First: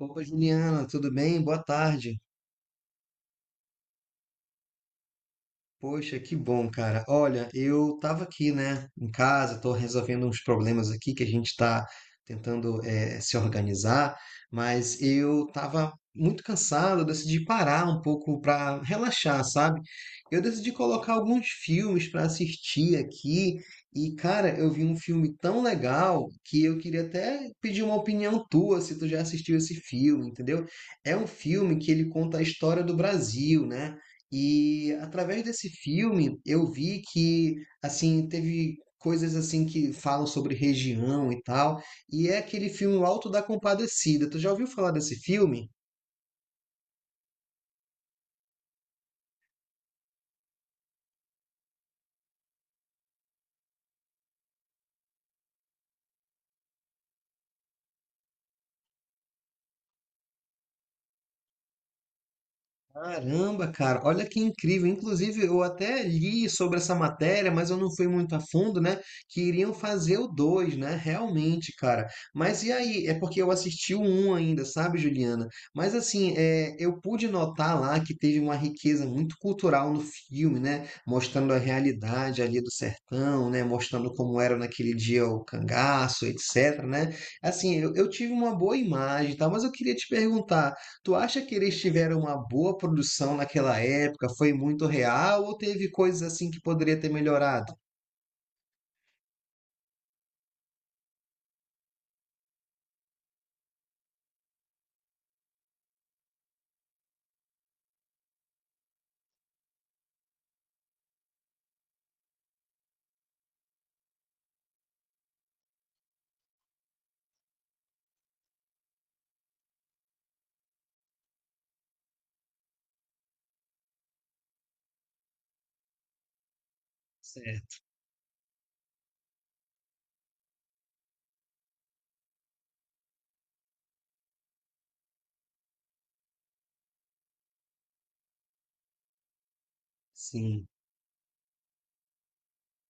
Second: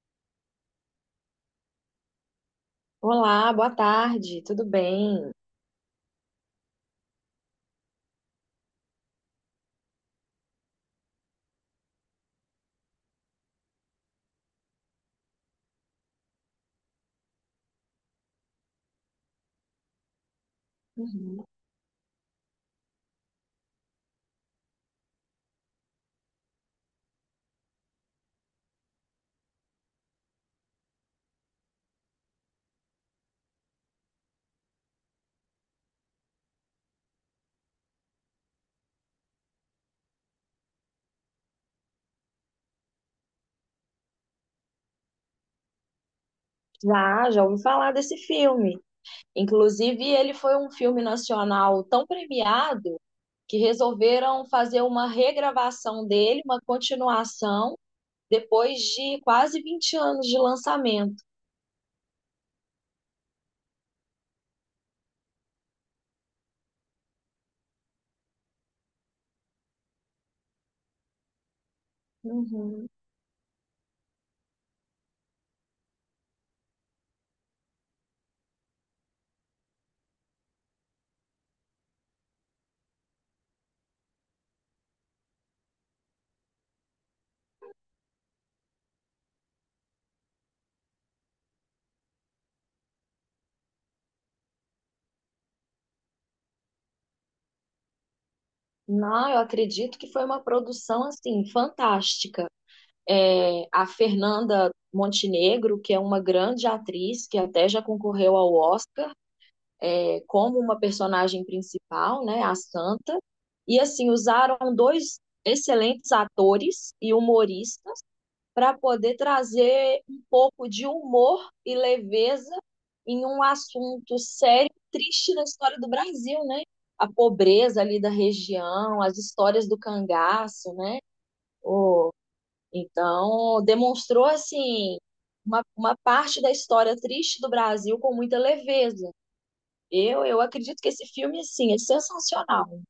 Opa, Juliana, tudo bem? Boa tarde. Olá, boa tarde, tudo bem? Poxa, que bom, cara. Olha, eu tava aqui, né, em casa, tô resolvendo uns problemas aqui que a gente tá tentando se organizar, mas eu tava muito cansado, eu decidi parar um pouco pra relaxar, sabe? Eu decidi colocar Uhum. alguns filmes pra assistir aqui e, cara, eu vi um filme tão legal que eu queria até pedir uma opinião tua se tu já assistiu esse filme, entendeu? É um filme que ele conta a história do Brasil, né? E através desse filme eu vi que assim teve coisas assim que falam sobre região e tal, e é aquele filme O Alto da Compadecida. Tu já ouviu falar desse filme? Já, já ouvi falar desse filme. Inclusive, ele foi um filme nacional tão premiado que resolveram fazer uma regravação dele, uma continuação, depois de quase 20 anos de lançamento. Caramba, cara, olha que incrível. Inclusive, eu até li sobre essa matéria, mas eu não fui muito a fundo, né? Que iriam fazer o 2, né? Realmente, cara. Mas e Uhum. aí? É porque eu assisti o 1 ainda, sabe, Juliana? Mas assim, é, eu pude notar lá que teve uma riqueza muito cultural no filme, né? Mostrando a realidade ali do sertão, né? Mostrando como era naquele dia o cangaço, etc, né? Assim, eu tive uma boa imagem, tá? Mas eu queria te perguntar. Tu acha que eles tiveram uma boa produção naquela época? Foi muito real ou teve coisas assim que poderia ter melhorado? Não, eu acredito que foi uma produção assim fantástica. É, a Fernanda Montenegro, que é uma grande atriz, que até já concorreu ao Oscar, é, como uma personagem principal, né, a Santa, e assim usaram dois excelentes atores e humoristas para poder trazer um pouco de humor e leveza em um assunto sério e triste da história do Brasil, né? A Certo. pobreza ali da região, as histórias do cangaço, né? Então, demonstrou assim uma parte da história triste do Brasil com muita leveza. Eu Sim. acredito que esse filme, assim, é sensacional.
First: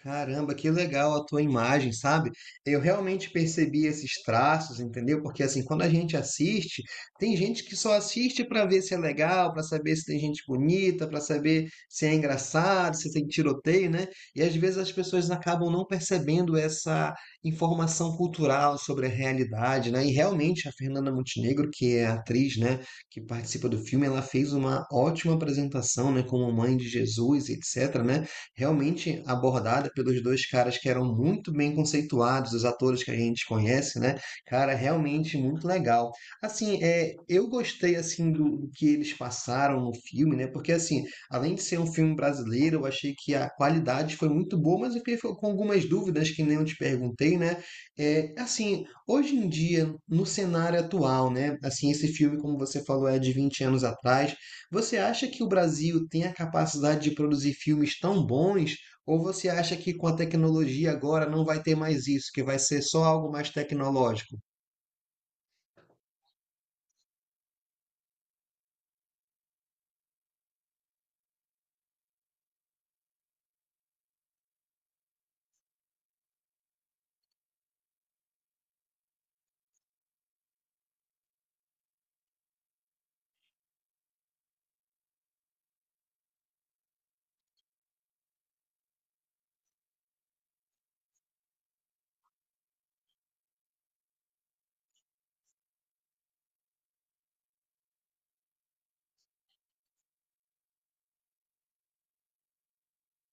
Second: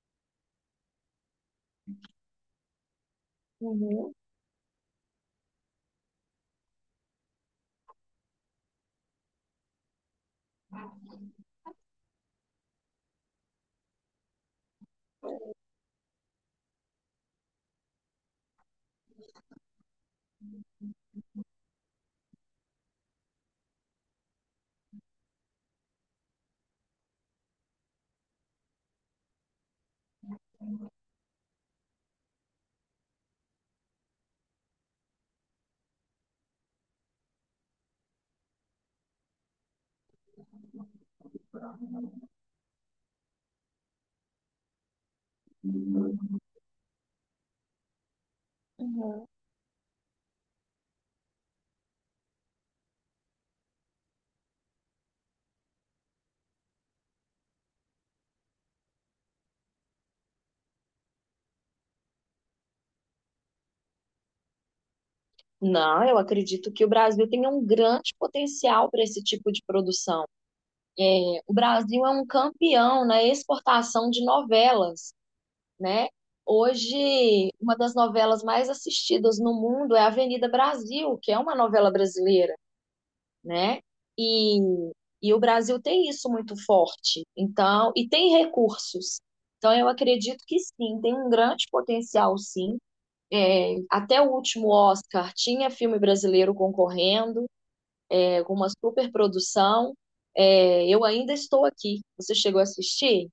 Caramba, que legal a tua imagem, sabe? Eu realmente percebi Uhum, esses traços, entendeu? Porque assim, quando a gente assiste, tem gente que só assiste para ver se é legal, para saber se tem gente bonita, para saber se é engraçado, se tem tiroteio, né? E às vezes as pessoas acabam não percebendo essa informação cultural sobre a realidade, né? E realmente a Fernanda Montenegro, que é a atriz, né, que participa do filme, ela fez uma ótima apresentação, né, como Mãe de Jesus, etc, né? Realmente abordada pelos dois caras que eram muito bem conceituados, os atores que a gente conhece, né? Cara, realmente muito legal. Assim, é, eu gostei assim do que eles passaram no filme, né? Porque assim, além de ser um filme brasileiro, eu achei que a qualidade foi muito boa, mas eu fiquei com algumas dúvidas que nem eu te perguntei, né? É, assim, uhum. hoje em dia, no cenário atual, né? Assim, esse filme, como você falou, é de 20 anos atrás. Você acha que o Brasil tem a capacidade de produzir filmes tão bons? Ou você acha que com a tecnologia agora não vai ter mais isso, que vai ser só algo mais tecnológico? Não, eu acredito que o Brasil tem um grande potencial para esse tipo de produção. O Brasil é um campeão na exportação de novelas, né? Hoje, uma das novelas mais assistidas no mundo é Avenida Brasil, que é uma novela brasileira, né? E, e o Brasil tem isso muito forte. Então, e tem recursos. Então, eu acredito que sim, tem um grande potencial, sim. É, até o último Oscar tinha filme brasileiro concorrendo, é, com uma superprodução. É, eu ainda estou aqui. Você chegou a assistir?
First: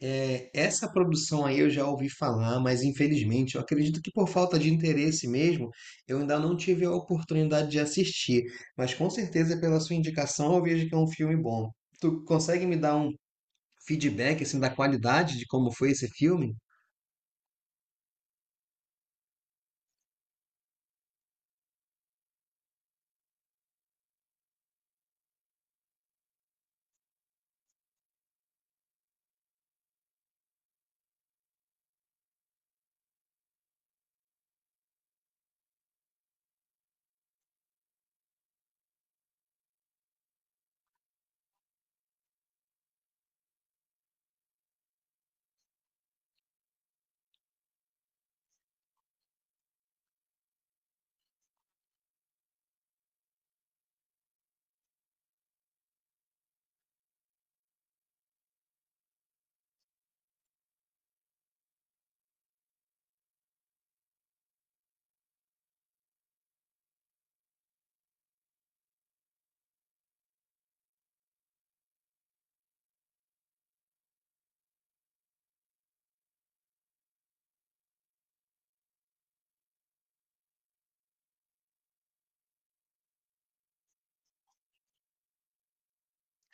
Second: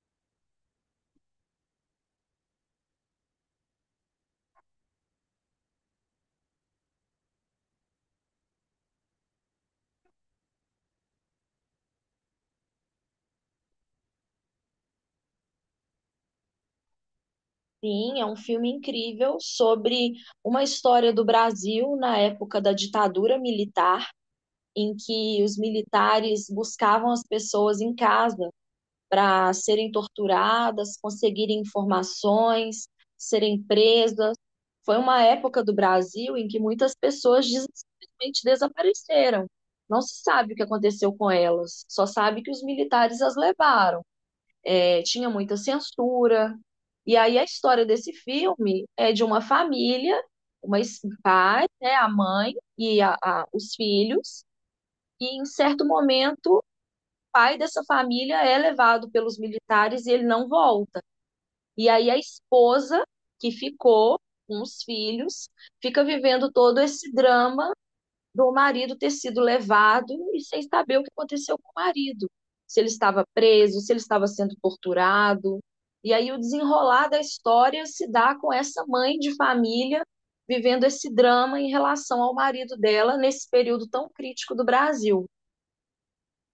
É, essa produção aí eu já ouvi falar, mas infelizmente eu acredito que por falta de interesse mesmo, eu ainda não tive a oportunidade de assistir. Mas com certeza pela sua indicação eu vejo que é um filme bom. Tu consegue me dar um feedback assim da qualidade de como foi esse filme? Sim, é um filme incrível sobre uma história do Brasil na época da ditadura militar, em que os militares buscavam as pessoas em casa para serem torturadas, conseguirem informações, serem presas. Foi uma época do Brasil em que muitas pessoas simplesmente desapareceram. Não se sabe o que aconteceu com elas, só sabe que os militares as levaram. É, tinha muita censura. E aí a história desse filme é de uma família, pai, né, a mãe e os filhos, e em certo momento pai dessa família é levado pelos militares e ele não volta. E aí a esposa, que ficou com os filhos, fica vivendo todo esse drama do marido ter sido levado e sem saber o que aconteceu com o marido. Se ele estava preso, se ele estava sendo torturado. E aí o desenrolar da história se dá com essa mãe de família vivendo esse drama em relação ao marido dela nesse período tão crítico do Brasil.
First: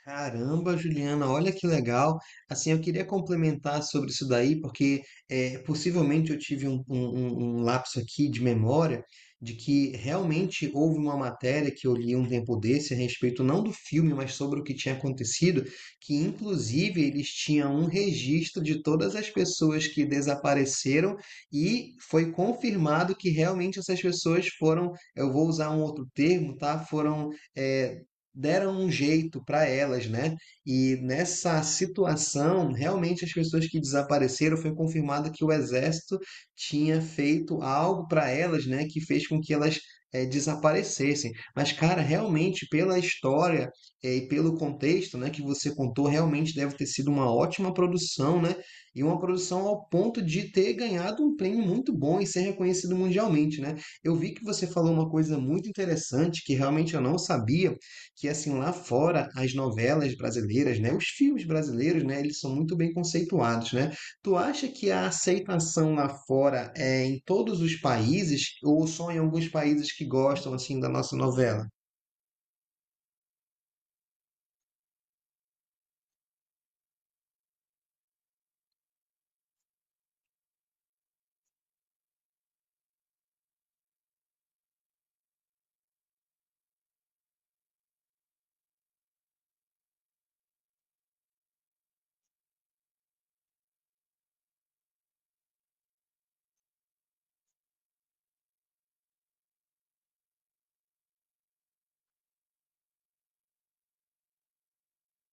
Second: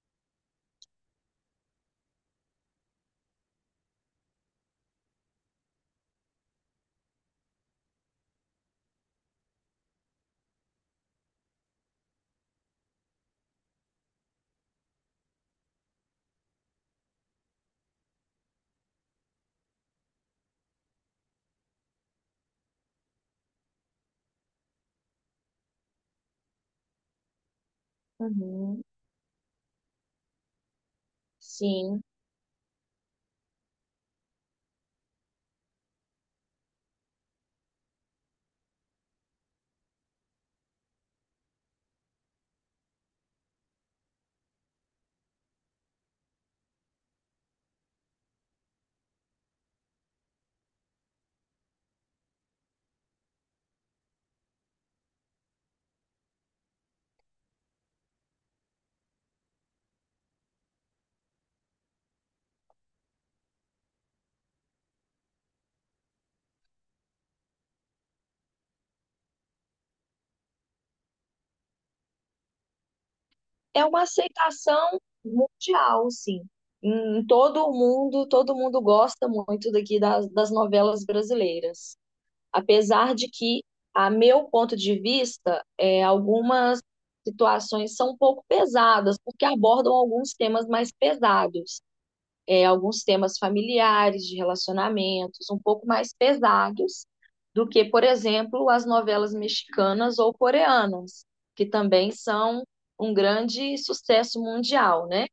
Caramba, Juliana, olha que legal. Assim, eu queria complementar sobre isso daí, porque é, possivelmente eu tive um lapso aqui de memória de que realmente houve uma matéria que eu li um tempo desse a respeito não do filme, mas sobre o que tinha acontecido, que inclusive eles tinham um registro de todas as pessoas que desapareceram e foi confirmado que realmente essas pessoas foram, eu vou usar um outro termo, tá? Foram é, deram Uhum. um jeito para elas, né? E nessa Sim. situação, realmente as pessoas que desapareceram foi confirmado que o exército tinha feito algo para elas, né? Que fez com que elas desaparecessem. Mas, cara, realmente pela história e pelo contexto, né, que você contou, realmente deve ter sido uma ótima produção, né? E uma produção ao ponto de ter ganhado um prêmio muito bom e ser reconhecido mundialmente, né? Eu vi que você falou uma coisa muito interessante que realmente eu não sabia que assim lá fora as novelas brasileiras, né, os filmes brasileiros, né, eles são muito bem conceituados, né? Tu acha que a aceitação lá fora é em todos os países ou só em alguns países que gostam assim da nossa novela? É uma aceitação mundial, sim. Em todo o mundo, todo mundo gosta muito daqui das novelas brasileiras. Apesar de que, a meu ponto de vista, é, algumas situações são um pouco pesadas, porque abordam alguns temas mais pesados é, alguns temas familiares, de relacionamentos, um pouco mais pesados do que, por exemplo, as novelas mexicanas ou coreanas, que também são um grande sucesso mundial, né?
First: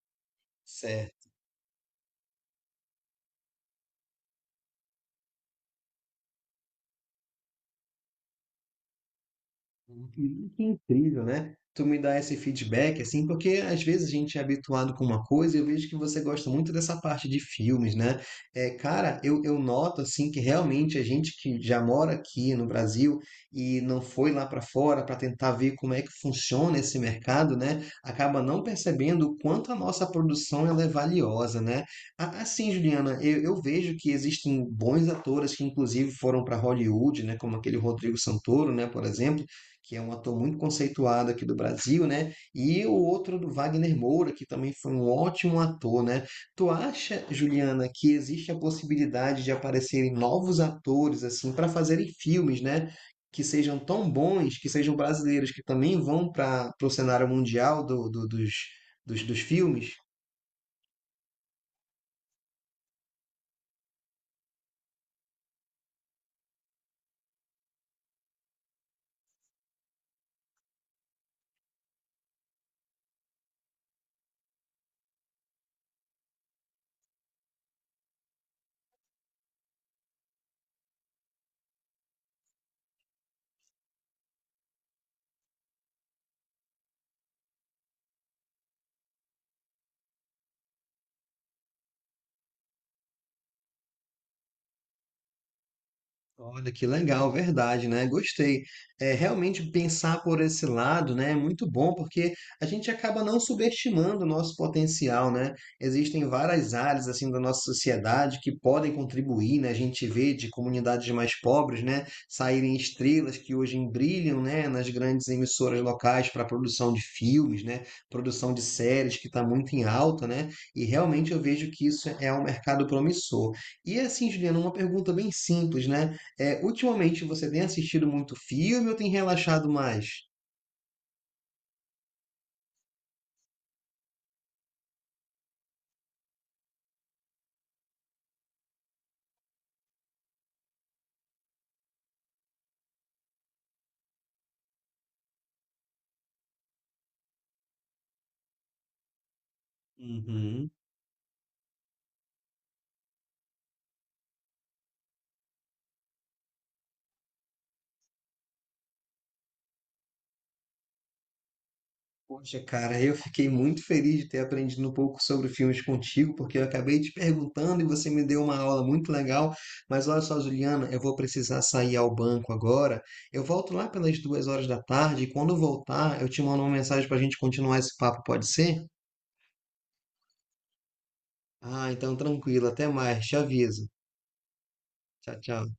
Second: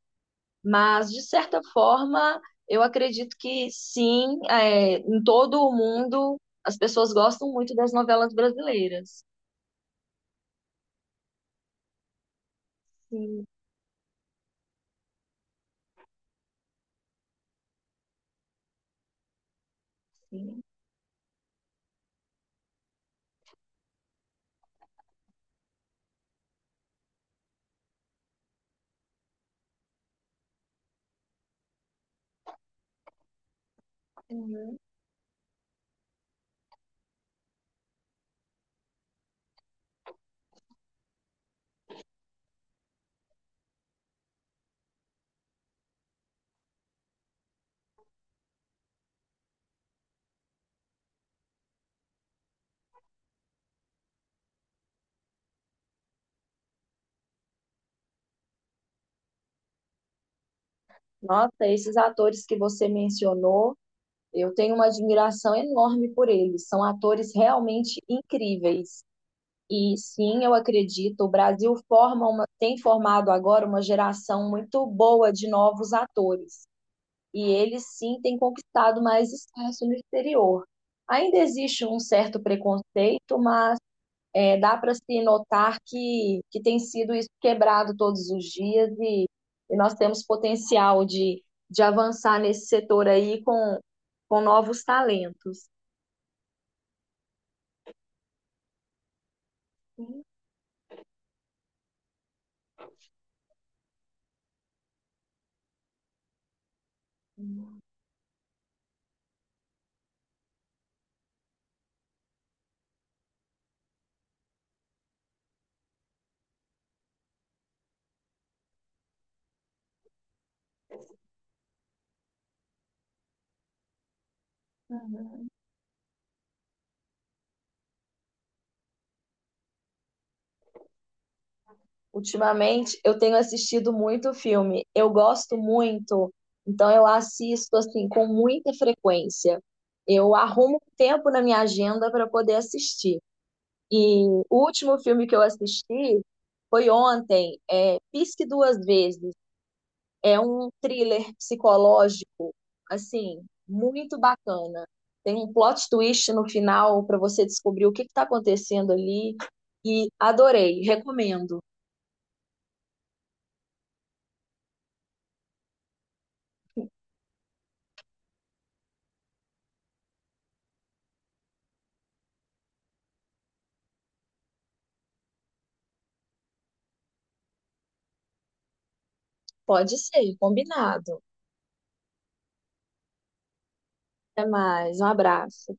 Mas, de Certo. certa forma, eu acredito que sim, é, em todo o mundo as pessoas gostam muito das novelas brasileiras. Que incrível, né? Tu me dá esse feedback, assim, Sim, porque às vezes a gente é habituado com uma coisa e eu vejo que você gosta muito dessa parte de filmes, né? É, cara, eu noto, assim, que sim. realmente a gente que já mora aqui no Brasil e não foi lá para fora para tentar ver como é que funciona esse mercado, né? Acaba não percebendo o quanto a nossa produção ela é valiosa, né? Assim, Juliana, eu vejo que existem Uhum. bons atores que, inclusive, foram para Hollywood, né? Como aquele Rodrigo Santoro, né? Por exemplo que é um ator muito conceituado aqui do Brasil, né? E o outro do Wagner Moura, que também foi um ótimo ator, né? Tu acha, Juliana, que existe a possibilidade de aparecerem novos atores assim para fazerem filmes, né? Que sejam tão bons, que sejam brasileiros, que também vão para o cenário mundial dos filmes? Nossa, esses atores que você mencionou. Eu tenho uma admiração enorme por eles. São atores realmente incríveis. E sim, eu acredito, o Brasil forma uma, tem formado agora uma geração muito boa de novos atores. E eles sim têm conquistado mais espaço no exterior. Ainda existe um certo preconceito, mas é, dá para se notar que tem sido isso quebrado todos os dias e nós temos potencial de avançar nesse setor aí com novos talentos. Olha que legal, verdade, né? Gostei. É, realmente pensar por esse lado, né, é muito bom porque a gente acaba não subestimando o nosso potencial, né? Existem várias áreas assim da nossa Uhum. sociedade que podem contribuir, né? A gente vê de comunidades mais pobres, né, saírem estrelas que hoje brilham, né, nas grandes emissoras locais para produção de filmes, né, produção de séries que está muito em alta, né? E realmente eu vejo que isso é um mercado promissor. E assim, Juliana, uma pergunta bem simples, né? É, ultimamente você tem assistido muito filme ou tem relaxado mais? Ultimamente, eu tenho assistido muito filme, eu gosto muito, então eu assisto assim com muita frequência. Eu arrumo tempo na minha agenda para poder assistir. E o último filme que eu assisti foi ontem, é Pisque Duas Vezes. É Uhum. um thriller psicológico, assim, muito bacana. Tem um plot twist no final para você descobrir o que está acontecendo ali. E adorei, recomendo. Poxa, cara, eu fiquei muito feliz de ter aprendido um pouco sobre filmes contigo, porque eu acabei te perguntando e você me deu uma aula muito legal. Mas olha só, Juliana, eu vou precisar sair ao banco agora. Eu volto lá pelas 2 horas da tarde e quando eu voltar, eu te mando uma mensagem para a gente continuar esse papo, pode ser? Pode ser, combinado. Ah, então tranquilo, até mais, te aviso. Até mais, um Tchau, tchau. abraço.